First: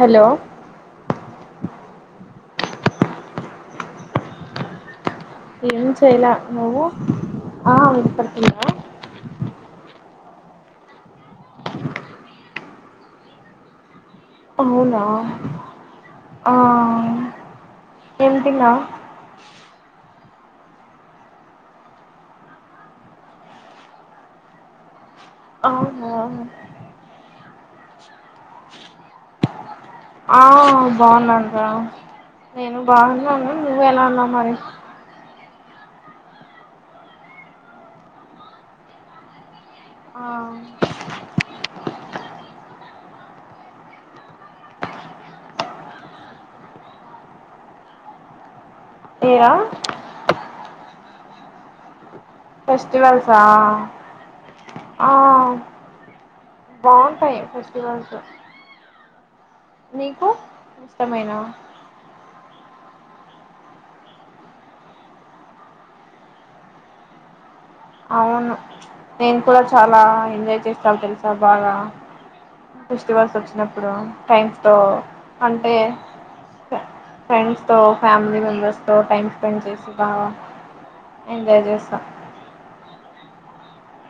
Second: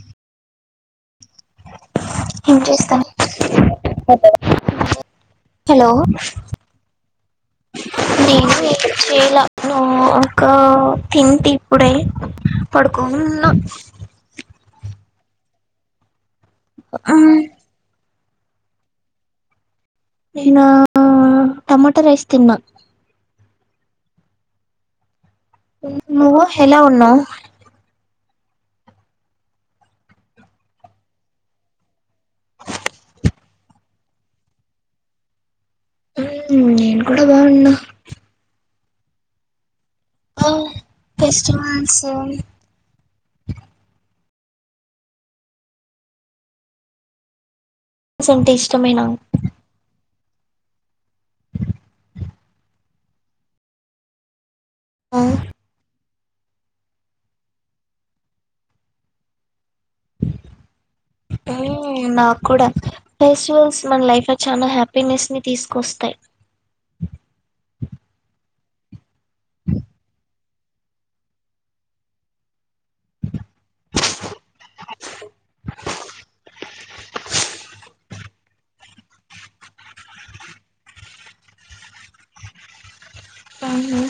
Hello ఏం చేస్తనవ్ ఏం చేయలా నువ్వు ఆ నేను వినపడుతుందా ఏం చేయలా గం ఒకా తింటి ఇప్పుడే పడుకోనున్నా అవునా ఆ మ్మ్ ఏం తిన్నావ్ నేనా టమాటా రైస్ తిన్నా అవునా నువ్వు ఎలా ఉన్నా ఆ బాగున్నానురా నేను బాగున్నాను నువ్వు ఎలా ఉన్నావ్ మరి నేను కూడా బాగున్నా ఆ ఓ ఫెస్టివల్స్ సంటె ఇష్ ఏరా ఫెస్టివల్స ఆ బావుంటాయి ఫెస్టివల్స్ నీకు ఇష్టమేనా మ్మ్ నా కూడా ఫెస్టివల్స్ మన లైఫ్ లో చానా హ్యాపీనెస్ ని తీసుకొస్తాయి అవును నేను కూడా చాలా ఎంజాయ్ చేస్తం తెలుసా బాగా ఫిస్టివల్స్ వచ్చినప్పుడు ఫ్రెండ్స్ తో అంటే ఫ్రెండ్స్ తో ఫ్యామిలీ మెంబెర్స్ తో టైమ్ స్పెండ్ చేస్తా ఎంజాయ్ చేస్తా అవునా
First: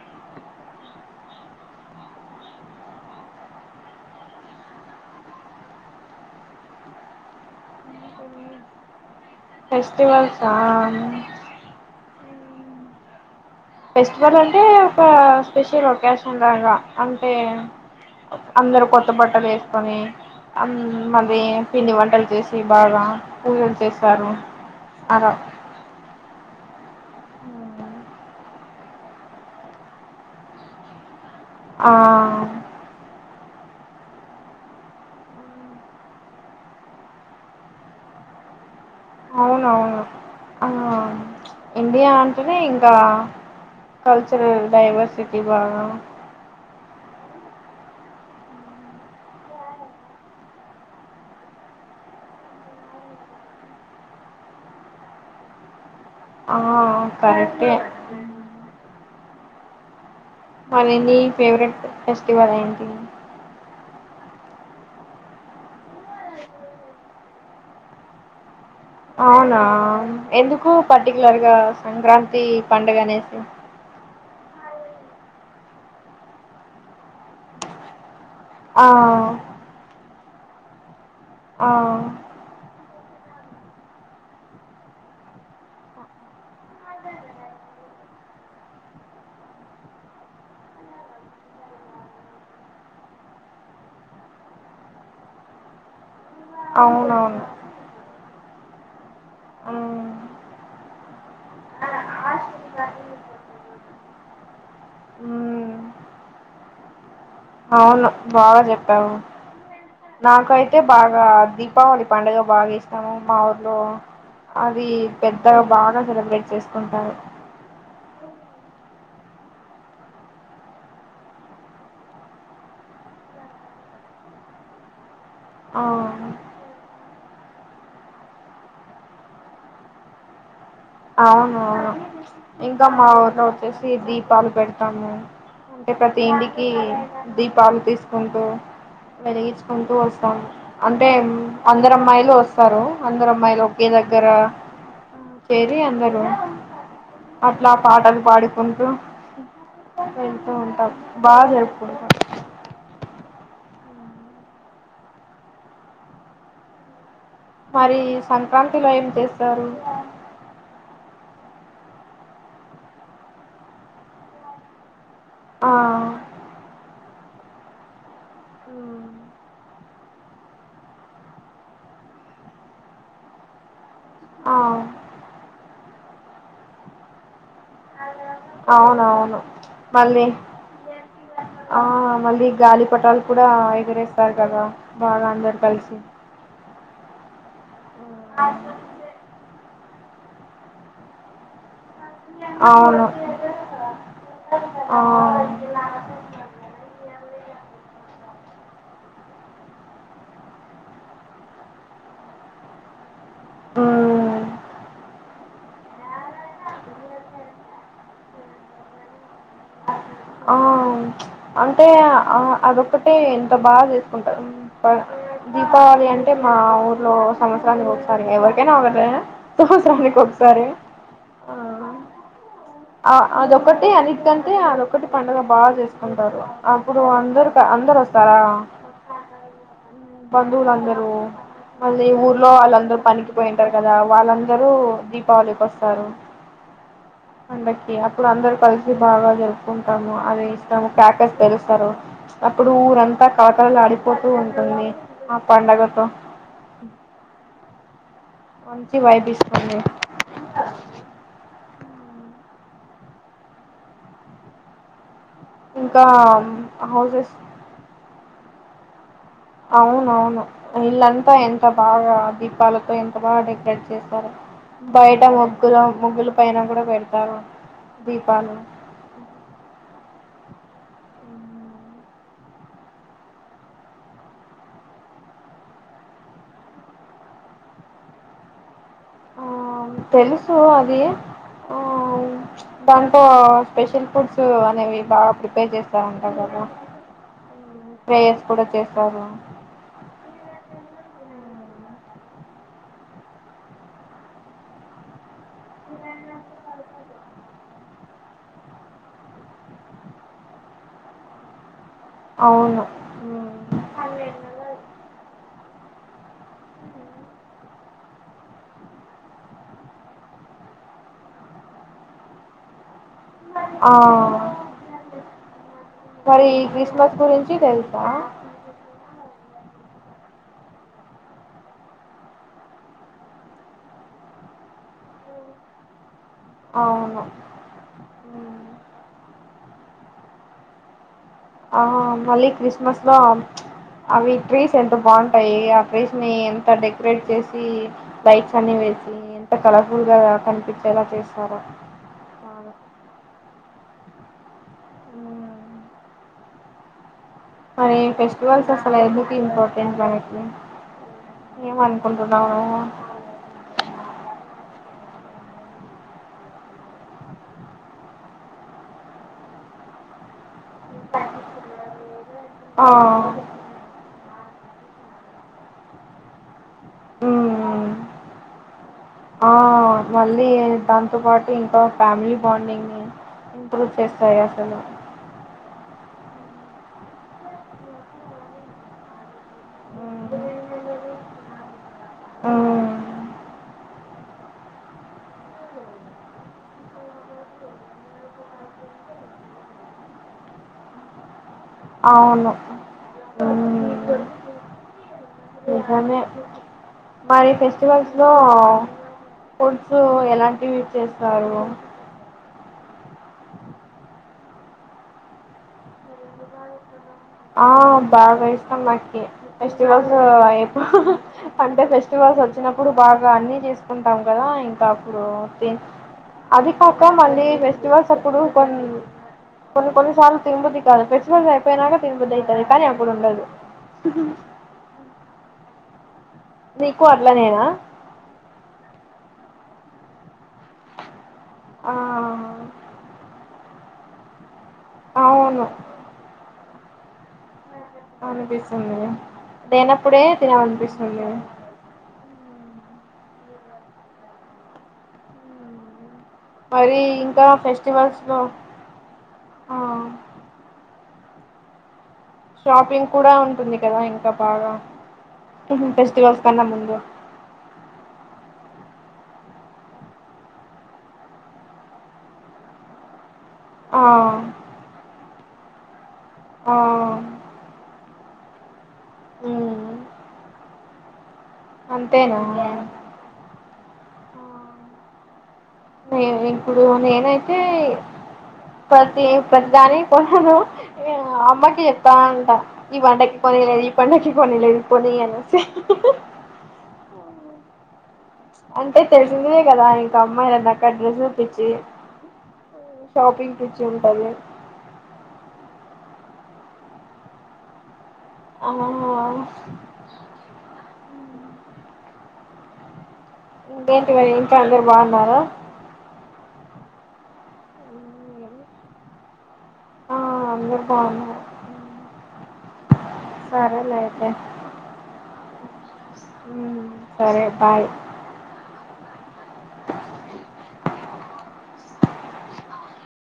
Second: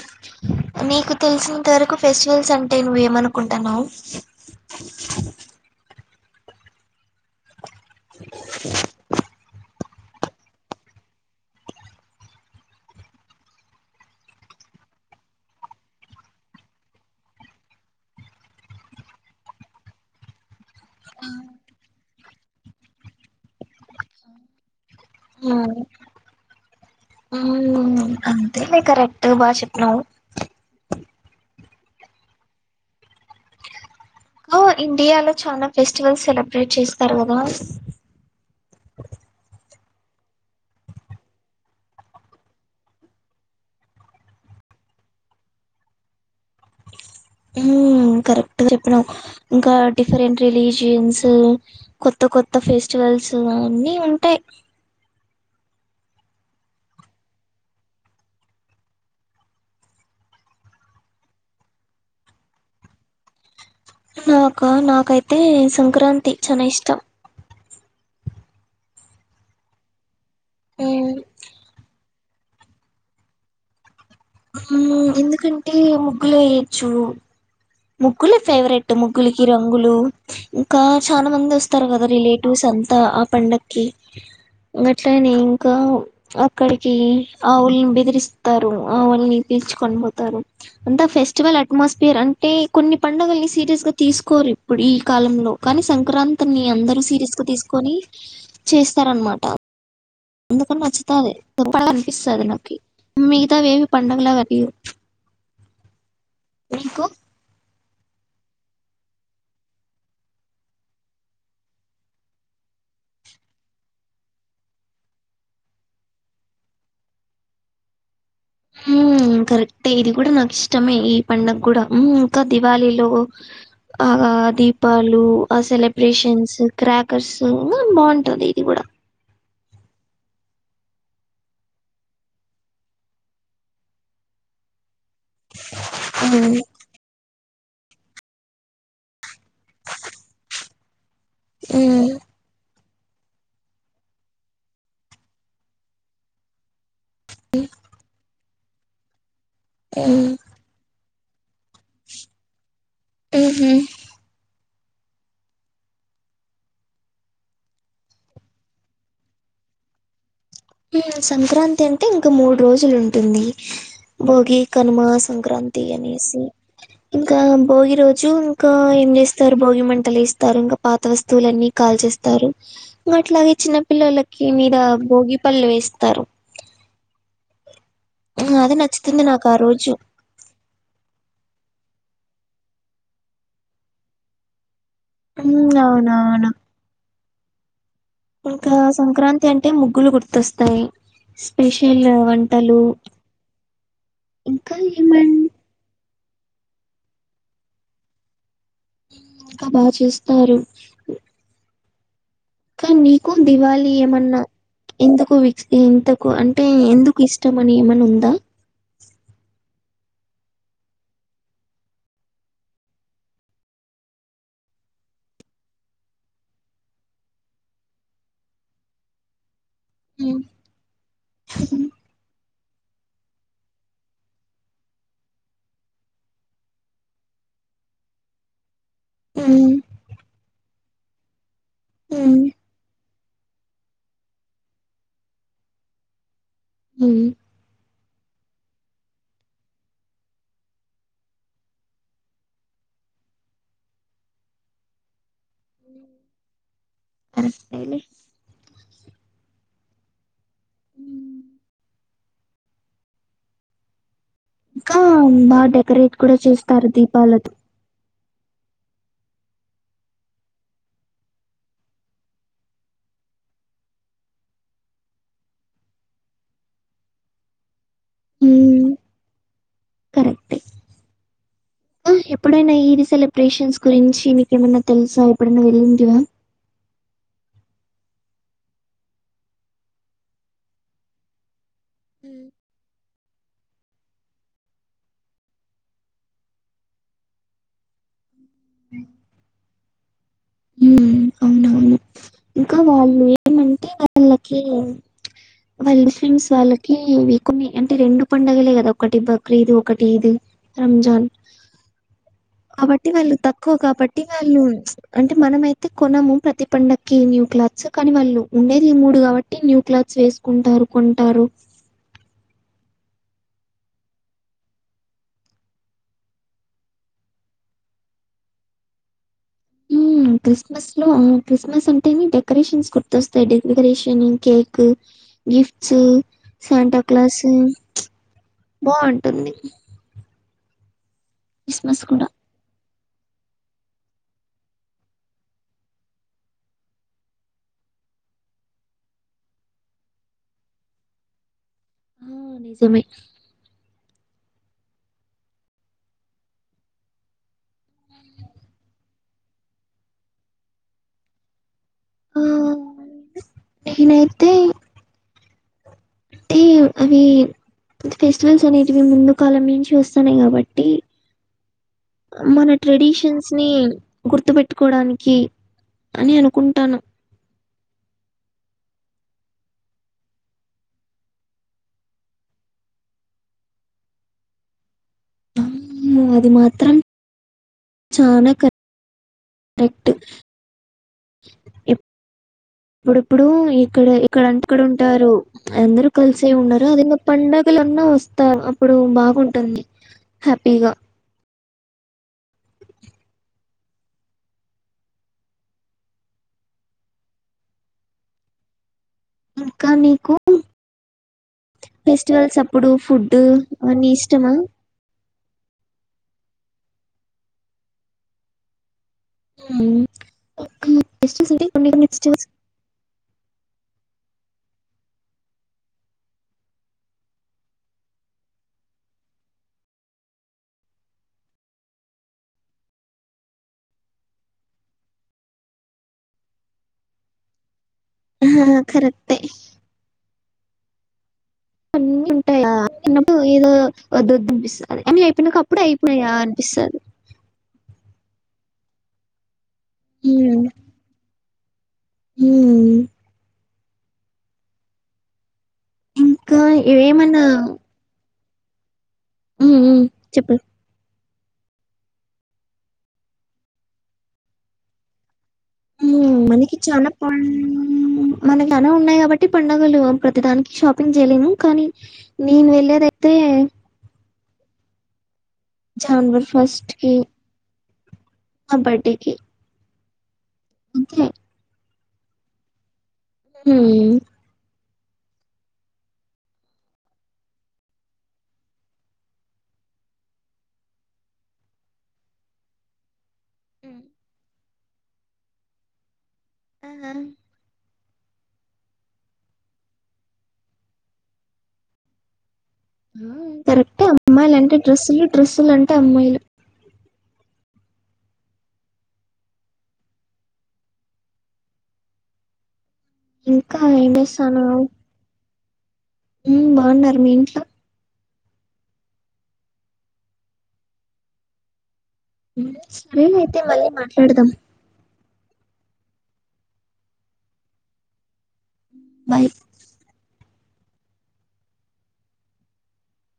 నీకు తెలిసినంత వరకు ఫెస్టివల్స్ అంటే నువ్వు ఏమనుకుంటన్నవు ఫెస్టివల్సా ఫెస్టివల్ అంటే ఒక స్పెషల్ ఒకేషన్ లాగా అంటే అందరు కొత్త బట్టలు ఏసుకొని ఆ మల్లి పిండి వంటలు చేసి బాగా పూజలు చేస్తారు అరో మ్మ్ అంతే మే కరెక్ట్ బా చెప్పినవ్ ఆ ఓ ఇండియాలో చానా ఫెస్టివల్ సెలబ్రేట్ చేస్తారు కదా అవునవును ఆ ఇండియా అంటేనే ఇంకా కల్చరల్ డైవర్సిటీ బాగా మ్మ్ కరెక్ట్ గా చెప్పినవ్ ఇంకా డిఫరెంట్ రిలీజియన్స్ కొత్త కొత్త ఫెస్టివ కలుసువా అన్నీ ఉంటాయి ఆ ఆ కరెక్టె మరి ఏంది నీ ఫేవరెట్ ఫెస్టివల్ ఏంటి నాకా నాకైతే సంక్రాంతి చానా ఇష్టం అవునా ఎందుకు పర్టికులర్ గా సంక్రాంతి ఇది పండగ అనేసి ఆ ఎందుకంటే ముగ్గులు వేయొచ్చు ముగ్ ముగ్గులే ఆ ఫేవరెట్ ముగ్గులకి రంగులు ఇంకా చానా మంది ఆ వస్తారు కదా రిలేటివ్స్ అంతా ఆ పండక్కి అట్లనే ఇంకా అక్కడికి ఆవుల్ని పిలిపిస్తారు ఆవుల్ని పిలుచుకొని పోతారు అంటే ఫెస్టివల్ అట్మాస్పియరా అంటే కొన్ని పండుగల్ని సీరియస్ గా తీసుకోరు ఇప్పుడు ఈ కాలంలో కానీ సంక్రాంతి త్రిని అందరు సీరియస్ అవునవును గా తీసుకొని చేస్తారనమాట మ్మ్, అందుకని నచ్చుతాది [unintelligible] అనిపిస్తాది నాకి మిగతావేవి పండగలా అగుపియ్యావు ఆ ఎందుకొ అవును బాగా చెప్పావు నాకయితే బాగా దీపావళి పండుగ బాగా ఇష్టము మా ఊర్లో అది పెద్దగా బాగా సెలబ్రేట్ చేసుకుంటారు మ్మ్ కరెక్టే ఇది కూడా నాకు ఇష్టమే ఈ పండగ కూడా మ్మ్ ఇంకా దివాళీలో ఆ దీపాలు ఆ సెలబ్రేషన్స్ క్రాకర్స్ బాగుంటాది ఇది కూడా అవునవును ఇంకా మా ఊర్లో వచ్చేసి దీపాలు పెడతాము అంటే ప్రతి ఉమ్ ఇంటికి దీ పాలు తీసుకుంటూ వెలిగించుకుంటూ వస్తాం అ అంటే అందరు అమ్మాయిలు వస్తారు అందరు అమ్మాయిలు ఒకే దగ్గర చేరి అందరూ అట్లా పాటలు పాడుకుంటూ ఉమ్ కుంటు ఉంటాం బాగా జరుపుకుంటాం మ్మ్ మరి సంక్రాంతిలో ఏం చేస్తారు సంక్రాంతి అంటే ఇంకా మూడు రోజులు ఉంటుంది భోగి కనుమస్ ఆ సంక్రాంతి అనేసి ఇంకా భోగి రోజు ఇంకా ఏం చేస్తారు భోగి మంట ఎస్తారు ఇంకా పాత వస్తువులన్నీ కాల్చేస్తారు ఇంగా అట్లానే చిన్న పిల్లొల్లకి ఆ మీద భోగి పళ్ళు వేస్తారు ఉమ్, అది నచ్చుతుంది అవునవును నాకు ఆ రోజు మళ్ళీ ఆ మళ్ళీ గాలి పటాలు కూడా ఎగిరేస్తారు కదా బాగా అందరు ఉమ్, కలిసి అవునవును ఇంకా సంక్రాంతి అంటే ముగ్గులు గుర్తొస్తాయి స్పెషల్ వంటలు అవును ఇంకా ఆ ఏమన్ ఇంకా బాగా చేస్తారు ఇంకా నీకు దివాళి ఏమన్నా మ్మ్ ఎంతకు వి ఇంతకు అంటే ఎందుకు ఇష్టం అని ఏమన్న ఉందా ఆ అంటే ఆ అదొక్కటే ఎంత బాగా చేసుకుంటారు దీపావళి అంటే మా ఊర్లో సంవత్సరానికి ఒకసారి ఎవరికైనా అవ్వల నిక్ ఒక హ్మ్ సారే ఆ ఆ అదొక్కటి అనిట్ కంటే అదొక్కటి పండగ బాగా చేసుకుంటారు అప్పుడు అందరు అందరు వస్తారా ఉ వందుూ వందరు మళ్ళీ ఊర్లో వాళ్ళందరూ పనికిపోయింటారు కదా వాళ్ళందరూ దీపావళికి వస్తారు ఉ అప్పుడు అందరు కలిసి బాగా జరుపుకుంటాము అది ఇస్తాము ప్యాకస్ తెలుస్తారు అప్పుడు ఊరంతా కల కల ఆడిపోతూ ఉంటుంది ఆ పండగతో కరెక్టేలే మంచి వైబ్ ఇస్తుంది ఉ బాగా ఇంకా డెకరేట్ కూడా చేస్తారు హౌసెస్ దీపాలతో అవునవును ఇల్లంతా ఎంత బాగా దీపాలతో ఎంత బాగా డెకరేట్ చేశారు బయట ముగ్గులు ముగ్గుల పైన కూడా పెడతారు దీపాలు హ్మ్ కరెక్టే ఎప్పుడైనా ఈది సెలబ్రేషన్స్ గురించి నీకేమైన్నా తెలుసా ఎప్పుడైనా వెళ్ళిందివా ఆ తెలుసు అది ఆ హ్మ్ బంత స్పెషల్ ఫుడ్స్ అనేవి బాగా ప్రిపేర్ చేస్తారంటారు కదా ప్రేయర్స్ కూడా చేస్తారు అవునవును ఇంకా వాళ్ళు ఏమంటే వాళ్ళకి వాళ్ళ ముస్లిం వాళ్ళకి కొన్ని అంటే రెండు పండగలే కదా ఒకటి బక్రీ ఇ ఒకటి ఇది రంజాన్ అవును కాబటి వాళ్ళు మ్మ్. తక్కువ కాబట్టి వాళ్ళు అంటే మనమయితే కొనము ప్రతిపండ కి న్యూ క్లాత్స్ కానీ వాళ్ళు ఉండేది ఈ మూడు కాబట్టి న్యూ క్లాత్స్ వేసుకుంటారు కొంటారు ఆ మరి ఈ క్రిస్మస్ గురించి తెలుసా అ క్రిస్మస్ లో క్రిస్మస్ అంటే డెకరేషన్స్ గుర్తొస్తాయి డెకరేషన్ కేక్ గిఫ్ట్స్ శాంటా అవును క్లాస్ మ్మ్. బాగుంటుంది ఆ కూడా. మళ్ళ క్రిస్మస్లో అవి ట్రీస్ ఎంత బాగుంటాయి ఆ ట్రీస్ ని ఎంత డెకరేట్ చేసి లైట్స్ అన్ని ఎంత కలర్ఫుల్ గా కనిపించేలా చేస్తారో ఆ అవును. నిజమే ఉ మరి ఫెస్టివల్స్ అసల ఎందుకు ఇంపార్టెంట్ ఆట్ ఏమంత కుంటన్నా ఆహ్, నేనైతే అంటే అవి ఫెస్టివల్స్ అనేటివి ముందు కాలం నుంచి వస్తాన్నాయి కాబట్టి టి మన ఆ ట్రెడిషన్స్ ని గుర్తుపెట్టుకోవడానికి అని అనుకుంటాను మ్మ్ ఆ మళ్ళీ దాంతో పాటు ఇంకా ఫ్యామిలీ బాండింగ్ ని ఇంప్రూవ్ చేస్తాయి అసలు ఉమ్ అది మాత్రం చానా క దట్ మ్మ్ ఇప్ మ్మ్. ఇప్పుడిప్పుడు ఇక్కడ ఇక్కడ అంటె ఇక్కడ ఉంటారు అందరు కలిసే ఉన్నారు అది ఏందో పండగల్ కన్నా వస్తారు అప్పుడు బాగుంటుంది హ్యాపీగా అవును ఉమ్ నిజమే మరి ఫెస్టివల్స్ లో ఇంకా ఫుడ్స్ నీకు ఎలాంటివి చేస్తారు ఇప్పుడు ఫుడ్డ్ అన్ని ఇష్టమా ఆ బాగా ఇష్టం నాక్ కి మ్మ్. ఫెస్టివల్స్ అయి ఫెస్టివల్స్ అంటే కొన్ని కొన్ని ఫెస్టివల్స్ వచ్చినప్పుడు బాగా అన్ని చేసుకున్ టాం కదా ఇంకా అప్పుడు తిన్ అది కాక మళ్ళీ ఫెస్టివల్స్ అప్పుడు కొన్ కొన్ని కొన్ని సార్లు తిన్బుద్ధి కాదు ఫెస్టివల్స్ అయిపోనాకా తిన్బుద్ధి అయితది కానీ అప్పుడు ఉండదు నీకు అట్లనేనా అహహా కరెక్టె ఆ హ ఉంటాయా అన్నప్పుడు ఏదో వద్దొద్దు అనిపిస్తది అన్ని అయిపోయినాకా అవును అప్పుడే అయిపోనాయా అనిపిస్తది అనిపిస్తుంది లేనప్పుడే తినాలనిపిస్తుంది హ్మ్ ఇంకా మరీ ఇంకా ఏమైనా ఫెస్టివల్స్ లో ఉమ్ ఉమ్ చెప్పు షాపింగ్ కూడా ఉంటుంది కదా ఇంకా బాగా ఉమ్ ఫెస్టివల్స్ కన్నా మనకి ముందు చానా పన్న్న్న్ మనకి అనా ఉన్నాయి కాబట్టి పంండగలు ప్రతిదానికి షాపింగ్ చేయలేము కానీ నేను వెళ్లేదే ఆ జాన్వర్ ఆ ఫస్ట్కి నా బర్డేకి మ్మ్ ఒకే అంతేనా హ్హ్ నేన్ ఇప్పుడు నేనైతే ప్రతి ప్రతిదాని కొనను నేను అమ్మకి చెప్తా ఉంటా ఈ పండగ్కి పోయిన ఈ హ్మ్. పండగ్కి కొనియలేదు కొనీ అనేసి ఆహా! అంటే తెలిసిందే కదా ఇంకా అమ్మాయిలన్నాక డ్రెస్ పిచ్చి ఉమ్ షాపింగ్ పిచ్చి కరెక్టే ఉంటది అమ్మాయిలు అంటే డ్రస్సులు, డ్రస్సులు అంటే అమ్మాయిలు ఆ హా హా ఇంకా ఇకేంటి ఏం మరి ఇంకా అందరు బాగున్నారా ఉమ్ బాగున్నారు మీ ఇంట్లో ఆ అందరు బాగున్నారు వీలైతే మళ్ళీ మాట్లాడదాం ఉమ్ సరే బాయ్ బాయి